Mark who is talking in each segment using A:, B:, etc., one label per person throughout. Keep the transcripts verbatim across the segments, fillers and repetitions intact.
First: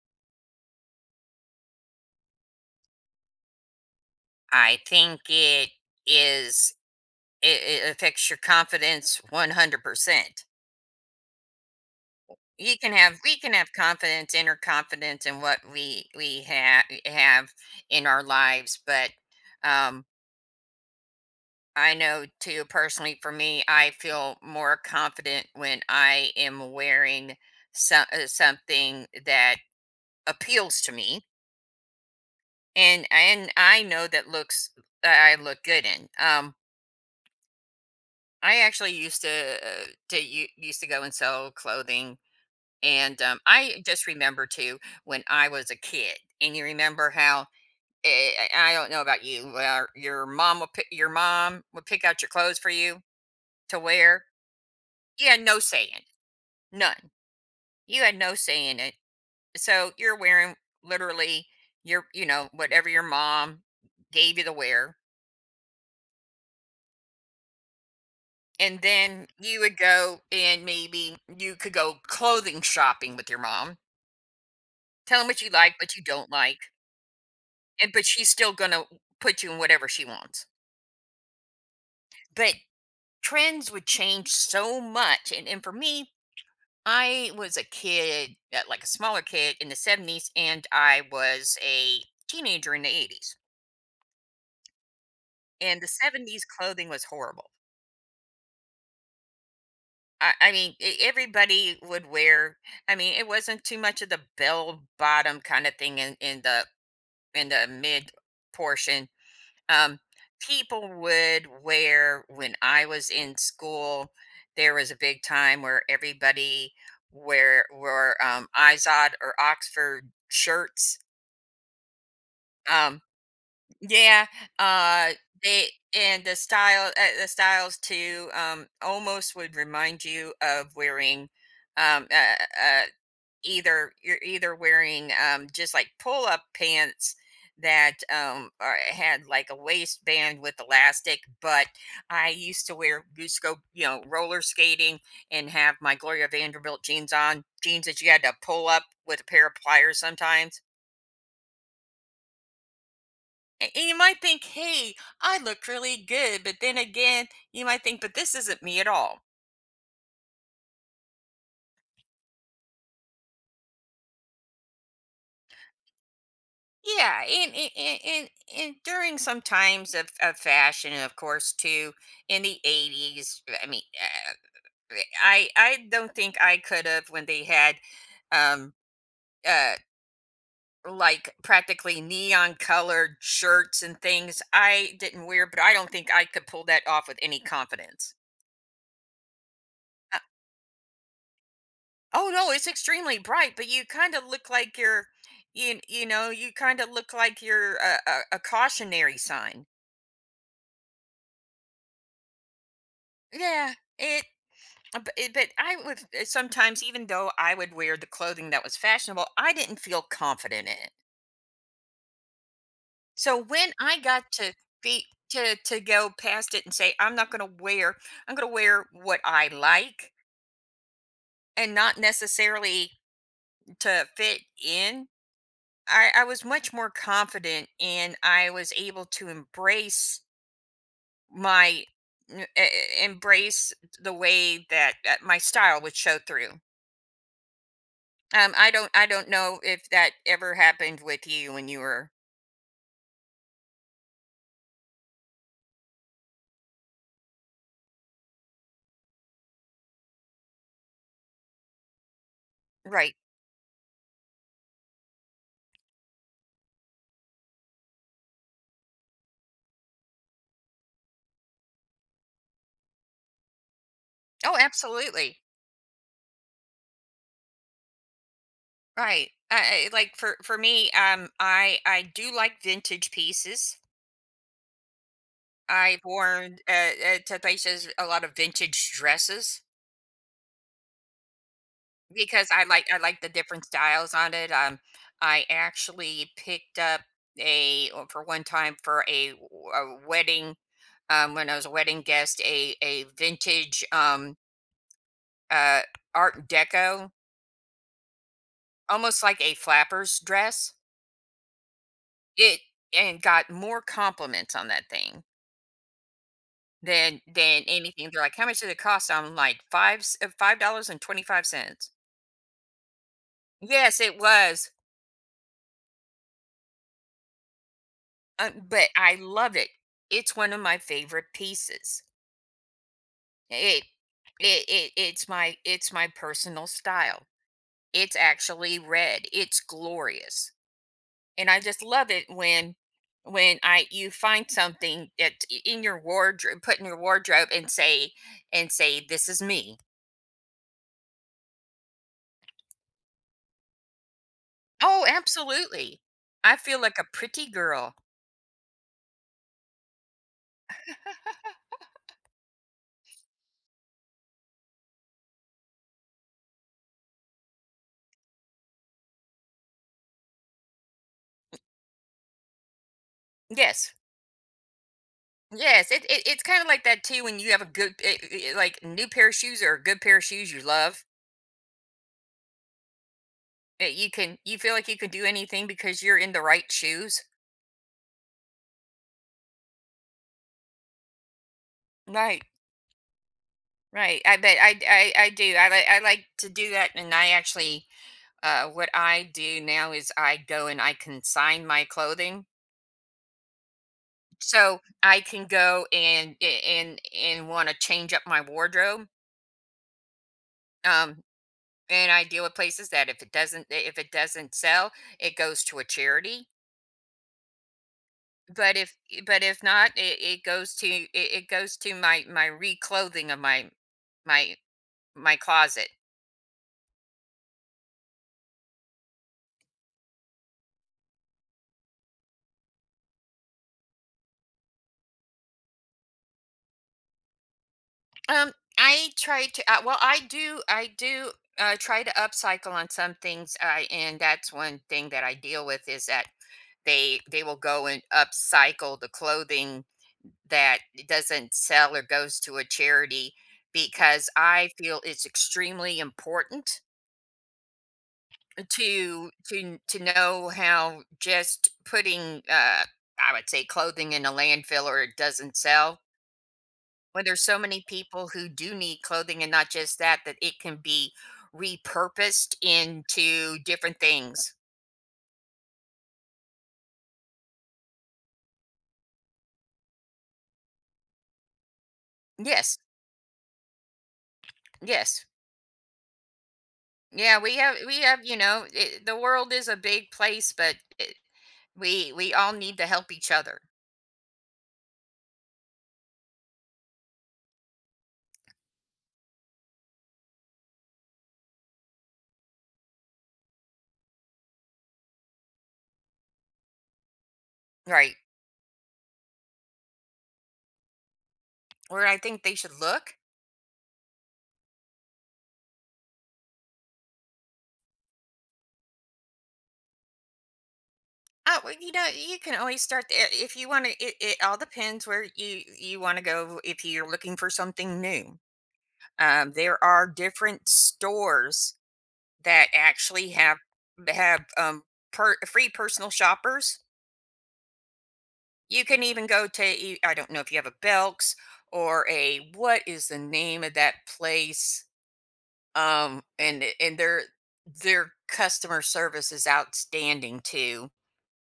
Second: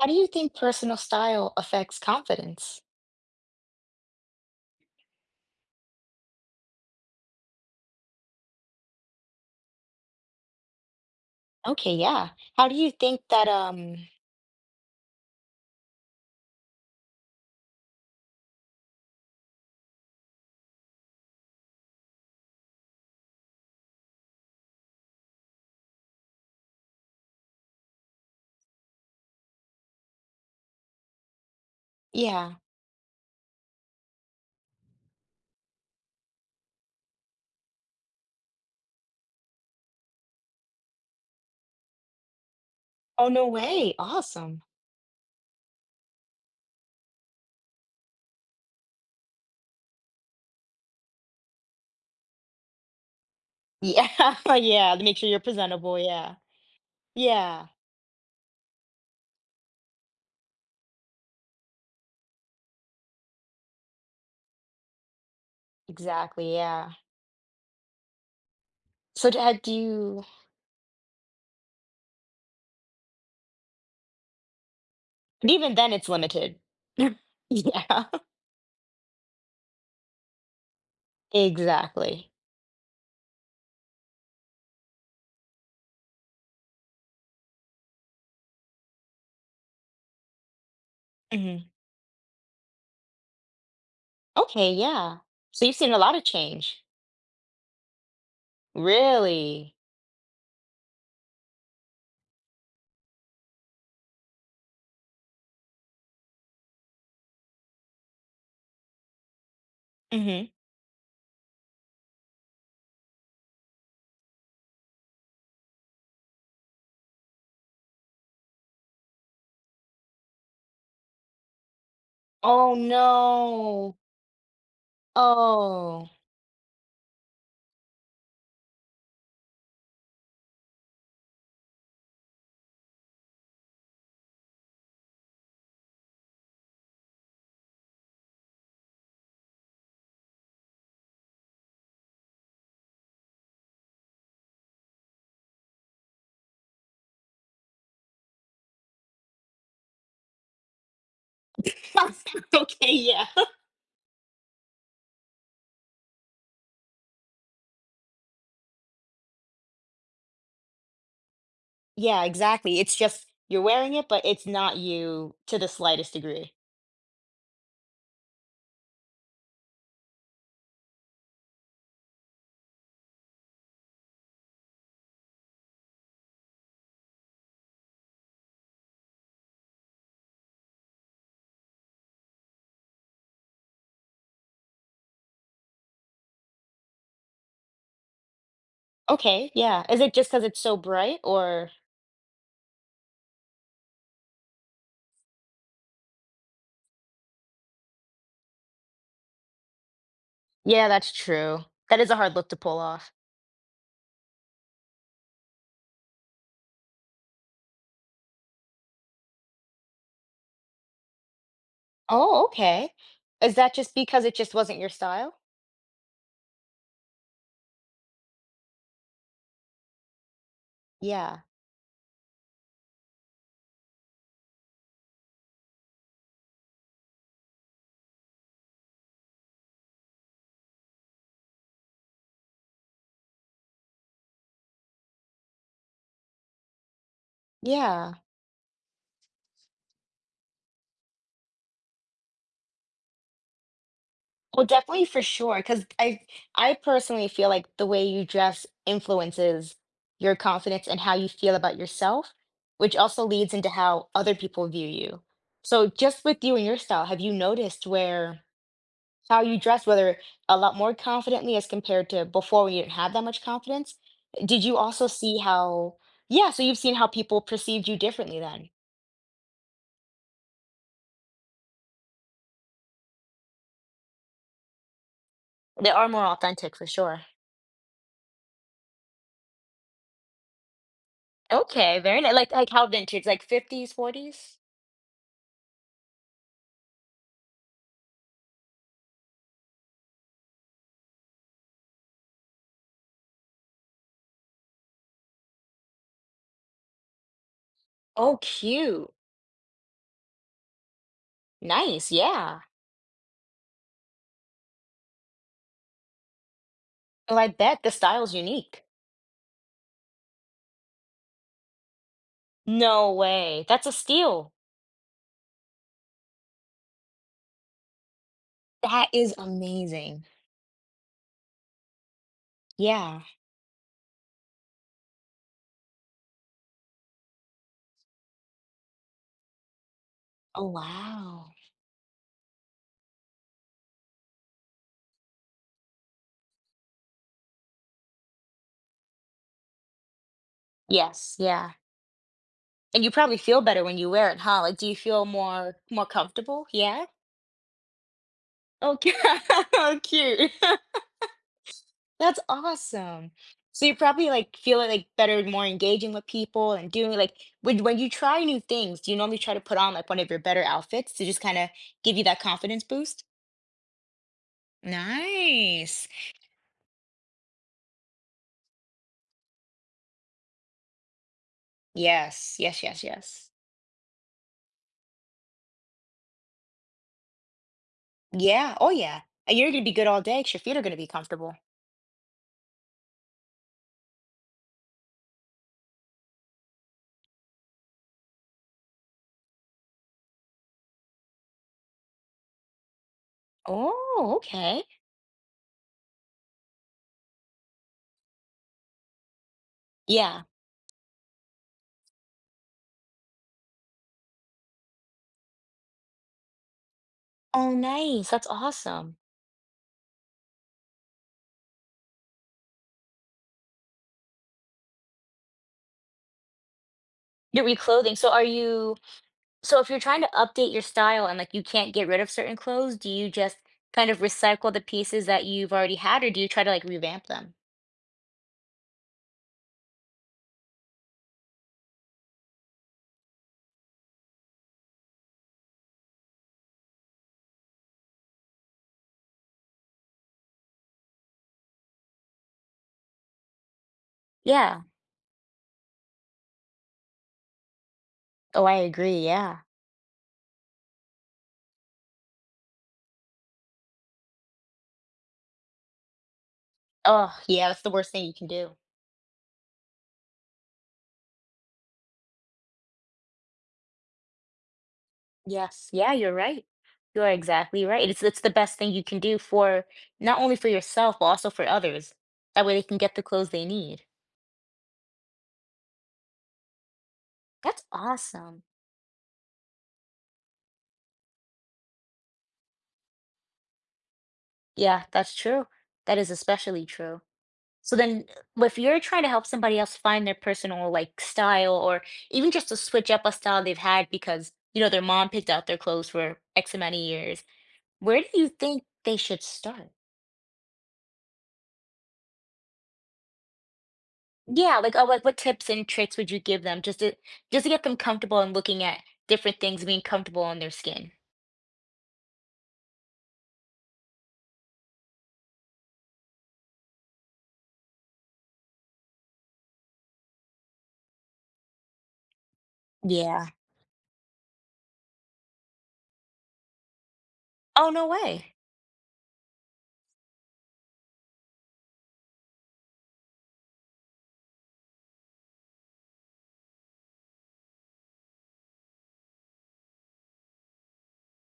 A: How do you think personal style affects confidence?
B: I think it is it, it affects your confidence one hundred percent.
A: Okay, yeah. How do
B: You
A: you
B: can have
A: think
B: we
A: that
B: can have
A: um
B: confidence, inner confidence in what we we have have in our lives, but um I know too personally for me, I feel more confident when I am wearing so, uh, something that appeals to me
A: yeah.
B: and and I know that looks that I look good in. Um I actually used to uh, to u- used to go and sell clothing, and
A: Oh
B: um,
A: no
B: I
A: way.
B: just remember
A: Awesome.
B: too when I was a kid, and you remember how. eh, I I don't know about you. Well, your mom would pick, your mom would pick out your clothes for you to wear.
A: Yeah. Yeah, to make sure
B: You
A: you're
B: had no say
A: presentable,
B: in it,
A: yeah.
B: none.
A: Yeah.
B: You had no say in it. So you're wearing literally your, you know, whatever your mom gave you to wear.
A: Exactly, yeah.
B: And then
A: So d- how
B: you
A: do
B: would go
A: you
B: and maybe you could go clothing shopping with your mom. Tell Tell 'em what
A: but
B: you
A: even
B: like,
A: then
B: what you
A: it's
B: don't
A: limited.
B: like, and
A: Yeah.
B: but she's still gonna put you in whatever she wants.
A: Exactly.
B: But trends would change so much, and and for me, I was a kid, uh, like a smaller kid in the seventies, and I was
A: Hmm.
B: a teenager in the eighties,
A: Okay, yeah. So you've
B: and the
A: seen a lot of
B: seventies
A: change.
B: clothing was horrible.
A: Really?
B: I I mean, e everybody would wear, I mean, it wasn't too much of the bell bottom kinda thing in in the in the mid portion. Um,
A: Hmm.
B: people would wear when I was in school, there was a big time where everybody wear wore um, Izod or Oxford shirts.
A: Oh
B: Um,
A: no.
B: yeah, uh, they
A: Oh.
B: and the style uh, the styles too, um, almost would remind you of wearing um, uh, uh, either you're either wearing, um, just, like, pull-up pants that, um, are had, like, a waistband with elastic, but I used to wear used to go, you know, roller skating and have my Gloria Vanderbilt jeans on, jeans that you had to pull up with a pair of pliers sometimes.
A: Okay, yeah.
B: A and you might think, "Hey, I look really good," but then again, you might think, "But this isn't me at all."
A: Yeah, exactly. It's just you're wearing it, but it's not you to the slightest degree.
B: Yeah, and and and, and and during some times of, of fashion, and of course, too, in the eighties. I mean, uh, I I don't think I could have when they had, um, uh, like practically neon colored shirts and things. I didn't wear, but I don't think I could pull that off with any confidence.
A: Okay, yeah. Is it
B: Uh,
A: just because it's so bright, or...
B: oh no, it's extremely bright, but you kind of look like you're, you you know, you kind of look like you're a, a, a cautionary sign.
A: Yeah, that's true. That is a hard look to pull off.
B: Yeah, it Uh, But, it- but I would, uh, sometimes, even though I would wear the clothing that was fashionable, I didn't feel confident in it.
A: Oh, okay.
B: So
A: Is that
B: when
A: just
B: I
A: because
B: got
A: it just
B: to
A: wasn't your
B: be
A: style?
B: to to go past it and say, I'm not going to wear, I'm going to wear what I like
A: Yeah.
B: and not necessarily to fit in. I, I was much more confident and I was able to embrace my n- e- e- embrace the way that, uh, my style would show through.
A: Yeah.
B: Um, I don't I don't know if that ever happened with you when you were
A: Well, definitely for sure. Because I I personally feel like the way you dress influences your confidence and how you feel about yourself, which
B: right.
A: also leads into how other people view you. So just with you and your style, have you noticed where how you dress, whether a lot more confidently as compared to before when you didn't have that much confidence?
B: Oh,
A: Did you also see
B: absolutely.
A: how? Yeah, so you've seen how people perceived you differently then.
B: Right. I, I like, for for me, um, I I do like vintage pieces.
A: They
B: I've
A: are more
B: worn uh,
A: authentic for
B: uh,
A: sure.
B: to places a lot of vintage dresses
A: Okay, very nice.
B: because
A: Like
B: I
A: like how
B: like I like
A: vintage,
B: the
A: like
B: different
A: fifties,
B: styles on it.
A: forties?
B: Um, I actually picked up a or for one time for a, w- a wedding, um, when I was a wedding guest, a a vintage um uh Art Deco,
A: Oh, cute.
B: almost like a flapper's dress.
A: Nice, yeah.
B: It and got more compliments on that thing than
A: Well, I
B: than
A: bet the
B: anything. They're
A: style's
B: like, "How much did it
A: unique.
B: cost?" I'm like, "Five c- five dollars and twenty-five cents."
A: No way. That's a
B: Yes, it
A: steal.
B: was, uh, but
A: That
B: I
A: is
B: love it.
A: amazing.
B: It's one of my favorite pieces.
A: Yeah.
B: It, it it it's my it's my personal style. It's actually red. It's glorious.
A: Oh,
B: And
A: wow.
B: I just love it when when I you find something that in your wardrobe, put in your wardrobe, and say and say, "This is me."
A: Yes, yeah. And you probably feel better when you wear it, huh? Like, do you
B: Oh,
A: feel more
B: absolutely!
A: more
B: I
A: comfortable?
B: feel like a
A: Yeah?
B: pretty girl.
A: Okay. Oh, cute. That's awesome. So you probably, like, feel it, like, better, more engaging with people and doing like, when when you try new things, do you normally try to put on, like, one of your better outfits to just kinda give you that confidence boost?
B: Yes, yes. It,
A: Nice.
B: it it's kind of like that too. When you have a good eh, eh, eh, like new pair of shoes or a good pair of shoes you love,
A: Yes. Yes, yes, yes.
B: eh, you can you feel like you can do anything because you're in the right shoes.
A: Yeah. Oh, yeah. And you're gonna be good all day because your feet are gonna be comfortable.
B: Right, right. I bet I I, I do. I like I like to do that, and I actually, Uh, what I do now is I go and I consign my clothing.
A: Oh,
B: So
A: okay.
B: I can go and and and want to change up my wardrobe.
A: Yeah.
B: Um, and I deal with places that if it doesn't if it doesn't sell, it goes to a charity.
A: Oh, nice. That's
B: But if
A: awesome.
B: but if not, it, it goes to it, it goes to my my reclothing of my my my closet.
A: Your reclothing, so are you so if you're trying to update your style and, like, you can't get rid of certain clothes, do you just kind of recycle the pieces that you've already had, or do you try to, like, revamp them?
B: Um, I try to uh, well, I do I do uh, try to upcycle on some things, uh, and that's one thing that I deal with is that they they will go and upcycle the clothing that doesn't sell or goes to a charity because I
A: Yeah.
B: feel it's extremely important
A: Oh, I agree,
B: to
A: yeah.
B: to to know how just putting, uh, I would say, clothing in a landfill or it doesn't sell when
A: Oh,
B: there's so
A: yeah, that's
B: many
A: the worst thing
B: people
A: you can
B: who do
A: do.
B: need clothing, and not just that, that it can be repurposed into different things.
A: Yes, yeah, you're right. You are exactly right, it's it's the best thing you can do for not only for yourself, but also for others. That way
B: Yes,
A: they can get the clothes they need.
B: yes, yeah, we have
A: That's
B: we have you
A: awesome.
B: know, it, the world is a big place, but it, we we all need to help each other
A: Yeah, that's true. That is especially true. So then, uh, if you're trying to help somebody else find their personal like style or even just to switch up a style they've had because, you know, their mom picked out their clothes for X amount of years,
B: right
A: where do you think they should start?
B: where I think they should look
A: Yeah, like oh, like what tips and tricks would you give them just to just to get them comfortable and looking at different things, being comfortable on their skin?
B: uh, well, you know, you can always start the- eh, if you want to, it, it all depends where you you want to go if you're looking for something new. um, there are different stores that actually
A: Yeah.
B: have have, um, per free personal shoppers.
A: Oh, no way.
B: You can even go to e I don't know if you have a Belk's or a, what is the name of that place? Um, and and their their customer service is outstanding too.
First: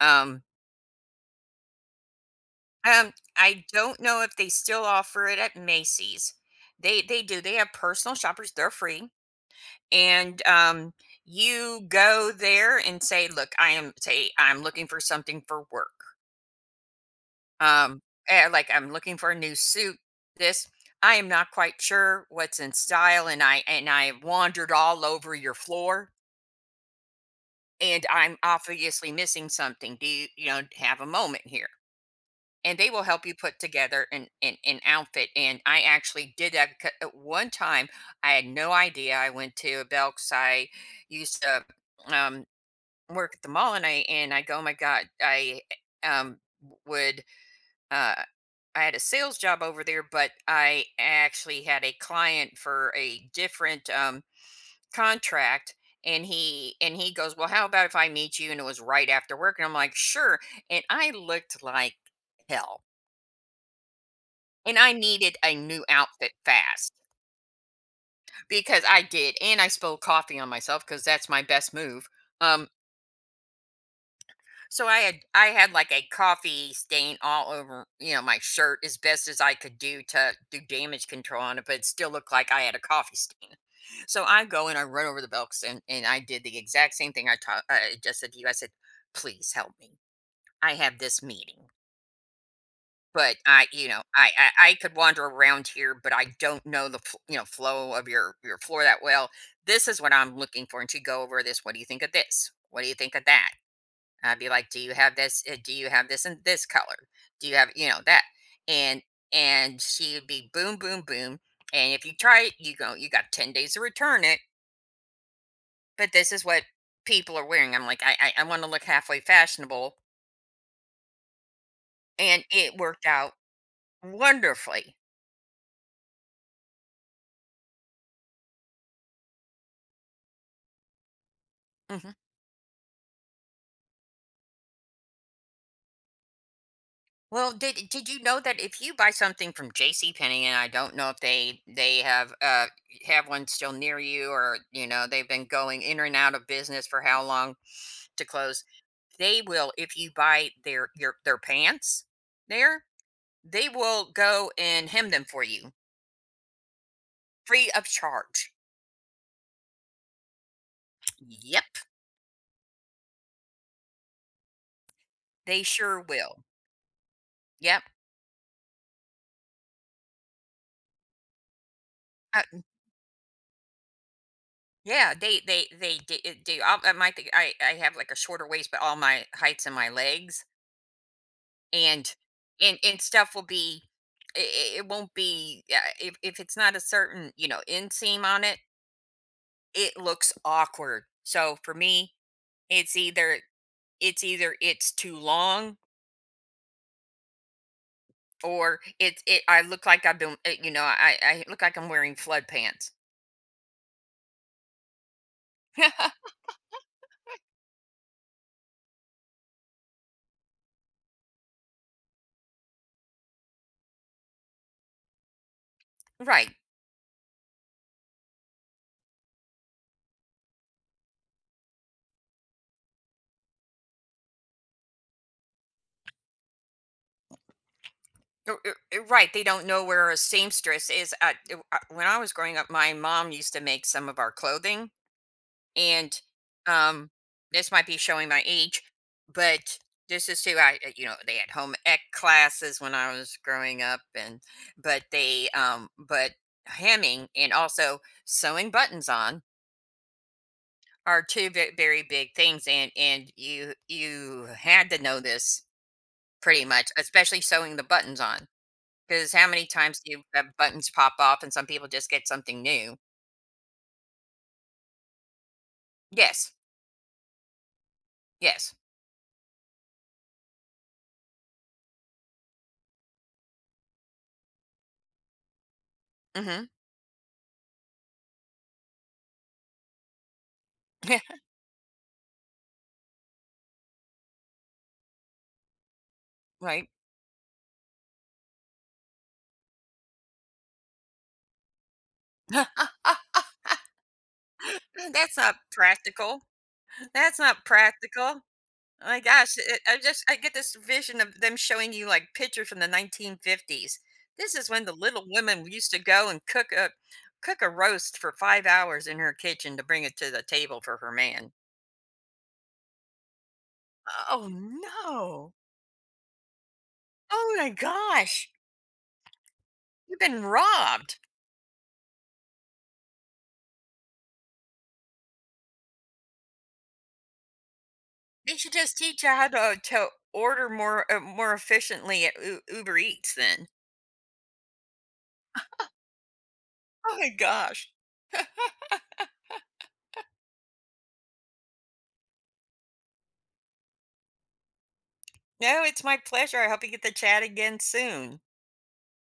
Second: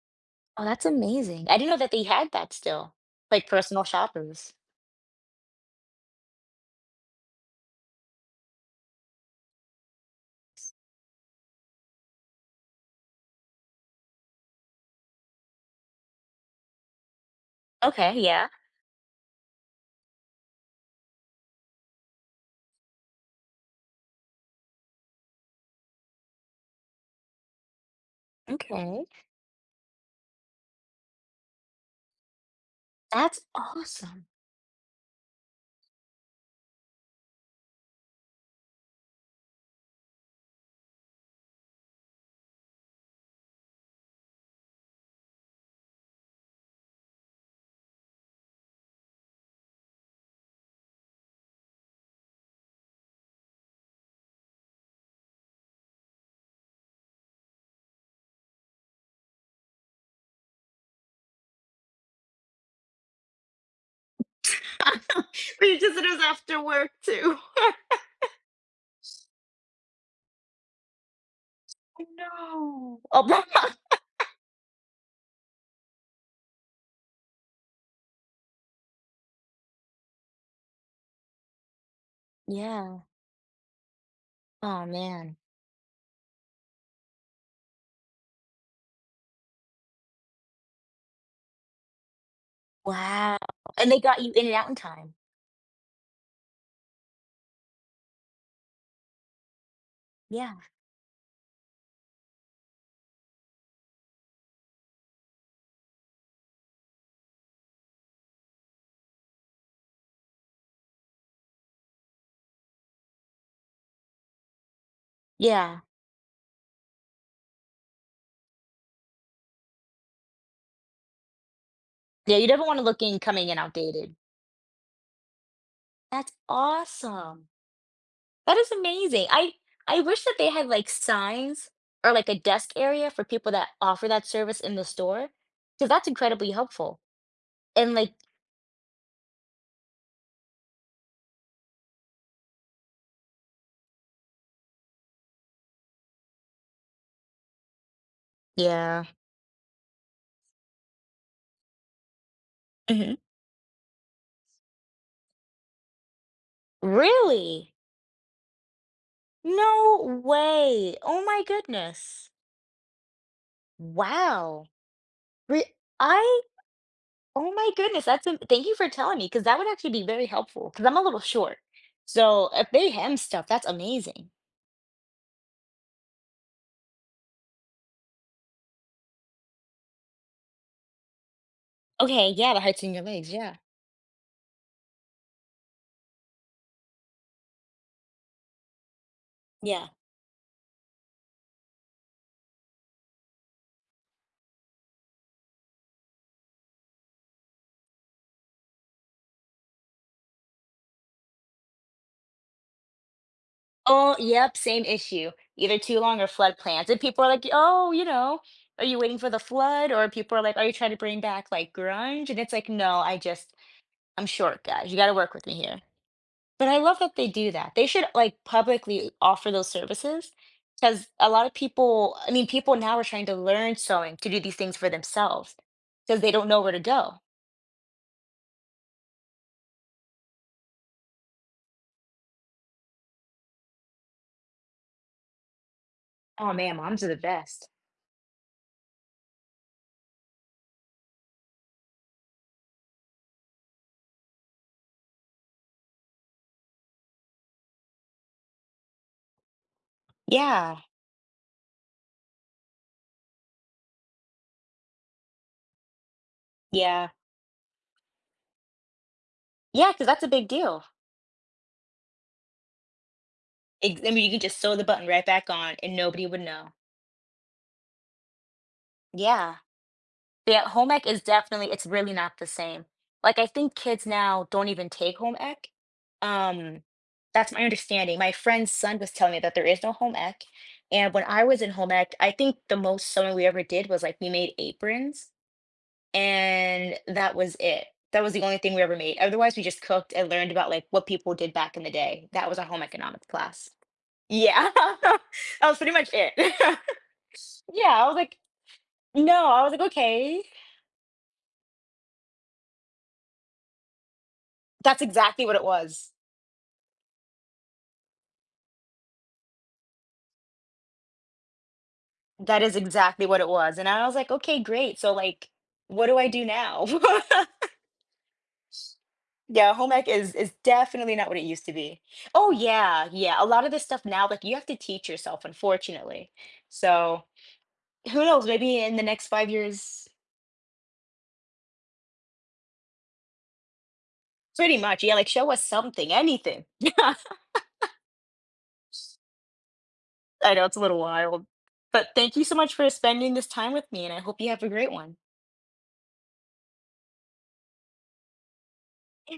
B: Um
A: Oh, that's amazing. I didn't know that they had that still.
B: um,
A: Like
B: I
A: personal
B: don't know if they
A: shoppers.
B: still offer it at Macy's. They they do. They have personal shoppers, they're free, and, um, you go there and say, "Look, I am" say, "I'm looking for something for work." Um,
A: Okay, yeah.
B: eh, like I'm looking for a new suit. This I am not quite sure what's in style, and I and I wandered all over your floor, and I'm
A: Okay.
B: obviously missing something. Do you, you know, have a moment here? And they will help you
A: That's
B: put together
A: awesome.
B: an, an, an outfit. And I actually did that because at one time I had no idea. I went to a Belk's. I used to, um, work at the mall, and I and I go, oh my god, I um, would. Uh. I had a sales job over there, but I actually had a client for a different, um, contract. And he and he goes, well, how about if I meet you? And it was right after work, and I'm like, sure. And I looked like hell, and I needed a
A: We
B: new
A: visitors
B: outfit
A: after work
B: fast
A: too. I
B: because I did, and I spilled coffee on myself because that's my best move. Um,
A: know. Oh,
B: So I had I had like a coffee stain all over, you know, my shirt as best as I could do to do damage control on it, but it still looked like I had a
A: yeah.
B: coffee stain. So I go and I
A: Oh,
B: run over the
A: man.
B: books, and, and I did the exact same thing I taught I just said to you. I said, please help me. I have this meeting. But
A: Wow.
B: I, you
A: And they
B: know,
A: got
B: I,
A: you in and
B: I
A: out in
B: I could
A: time.
B: wander around here, but I don't know the fl- you know, flow of your your floor that well. This is what I'm
A: Yeah.
B: looking for, and she go over this. What do you think of this? What do you think of that? I'd be like, "Do you have this? Uh, Do you have this in this color? Do you have, you know, that?" And and she would be boom, boom, boom. And if you try it, you go, you got ten days to return it.
A: Yeah.
B: But this is what people are wearing. I'm like, I I, I want to look halfway fashionable,
A: Yeah,
B: and
A: you never
B: it
A: wanna look
B: worked
A: in
B: out
A: coming in outdated.
B: wonderfully.
A: That's awesome. That is amazing. I I wish that they had, like, signs
B: Hmm.
A: or, like, a desk area for people that offer that service in the store. Cause that's incredibly helpful.
B: Well, did
A: And,
B: did
A: like
B: you know that if you buy something from J C. Penney, and I don't know if they they have uh have one still near you, or you know, they've been going in and out of business for how long to close,
A: yeah.
B: they will, if you buy their your their pants there,
A: Mhm.
B: they will go and hem them for you free
A: Really?
B: of charge.
A: No way. Oh my
B: Yep,
A: goodness. Wow.
B: they
A: Re
B: sure
A: I
B: will.
A: oh my
B: Yep.
A: goodness, that's a thank you for telling me because that would actually be very helpful because 'cause I'm a little short. So,
B: Uh,
A: if they hem stuff, that's amazing.
B: yeah, they they they do. do I, I might think I I have like a shorter waist, but all my heights and my legs and
A: Okay, yeah, the
B: and
A: heights in
B: and
A: your legs,
B: stuff will
A: yeah.
B: be, it, it won't be, yeah, if if it's not a certain, you know, inseam on it,
A: Yeah.
B: it looks awkward. So for me, it's either it's either it's too long or it's it I look like I've been, uh, you know, I I look like I'm wearing flood pants.
A: Oh, yep, same issue, either too long or flood plans, and people are like, "Oh, you know, are you waiting for the flood?" Or people are like, "Are you trying to bring back, like, grunge?" And it's like, "No, I just I'm short, guys, you gotta work with me here."
B: Right.
A: But I love that they do that. They should, like, publicly offer those services because a lot of people I mean, people now are trying to learn sewing to do these things for themselves because they don't know where to go.
B: R- r- r- Right. They don't know where a seamstress is. At, uh, uh, when I was growing up, my mom used to make some of our clothing. And,
A: Oh, man, moms are
B: um,
A: the best.
B: this might be showing my age, but this is too, I, uh, you know, they had home ec classes when I was growing up. And, but they, um, but hemming and also sewing buttons on
A: Yeah,
B: are two ve very big things, and and you you had to know this pretty much,
A: yeah.
B: especially sewing the buttons on, because how many
A: Yeah.
B: times
A: Because
B: do
A: that's
B: you
A: a
B: have
A: big deal.
B: buttons pop off and some people just get something new?
A: Ex I mean, you can just sew the button right back on, and nobody would
B: Yes,
A: know.
B: yes,
A: Yeah. Yeah, home ec is definitely, it's really not the same. Like, I think kids now don't even take home ec.
B: mhm,
A: Um, that's my understanding. My friend's son was telling me that there is no home ec, and when I was in home ec, I think the most sewing we ever did was, like, we made aprons,
B: right.
A: and that was it. That was the only thing we ever made. Otherwise, we just cooked and learned about, like, what people did back in the day. That was our home economics class. Yeah.
B: That's not
A: That was pretty much it.
B: practical. That's not
A: Yeah, I was like,
B: practical. Oh my
A: "No."
B: gosh,
A: I was like,
B: it, I just I
A: "Okay."
B: get this vision of them showing you like pictures from the nineteen fifties. This is when the
A: That's
B: Little
A: exactly what it
B: Women used to
A: was.
B: go and cook a cook a roast for five hours in her kitchen to bring it to the table for her man.
A: That is exactly what it was, and I was like,
B: Oh
A: "Okay, great, so, like,
B: no!
A: what do I do now?"
B: Oh my gosh,
A: Yeah, home ec
B: you've
A: is
B: been
A: is definitely
B: robbed.
A: not what it used to be. Oh, yeah, yeah, a lot of this stuff now, like, you have to teach yourself, unfortunately. So, who knows,
B: They should
A: maybe in
B: just
A: the
B: teach
A: next
B: you
A: five
B: how to
A: years.
B: to order more, uh, more efficiently at U- Uber Eats. Then.
A: Pretty much, yeah, like, show us something, anything.
B: Oh my gosh.
A: I know it's a little wild, but thank you so much for spending this time with me, and I hope you have a great one.
B: No, it's my pleasure. I hope you get to chat again soon.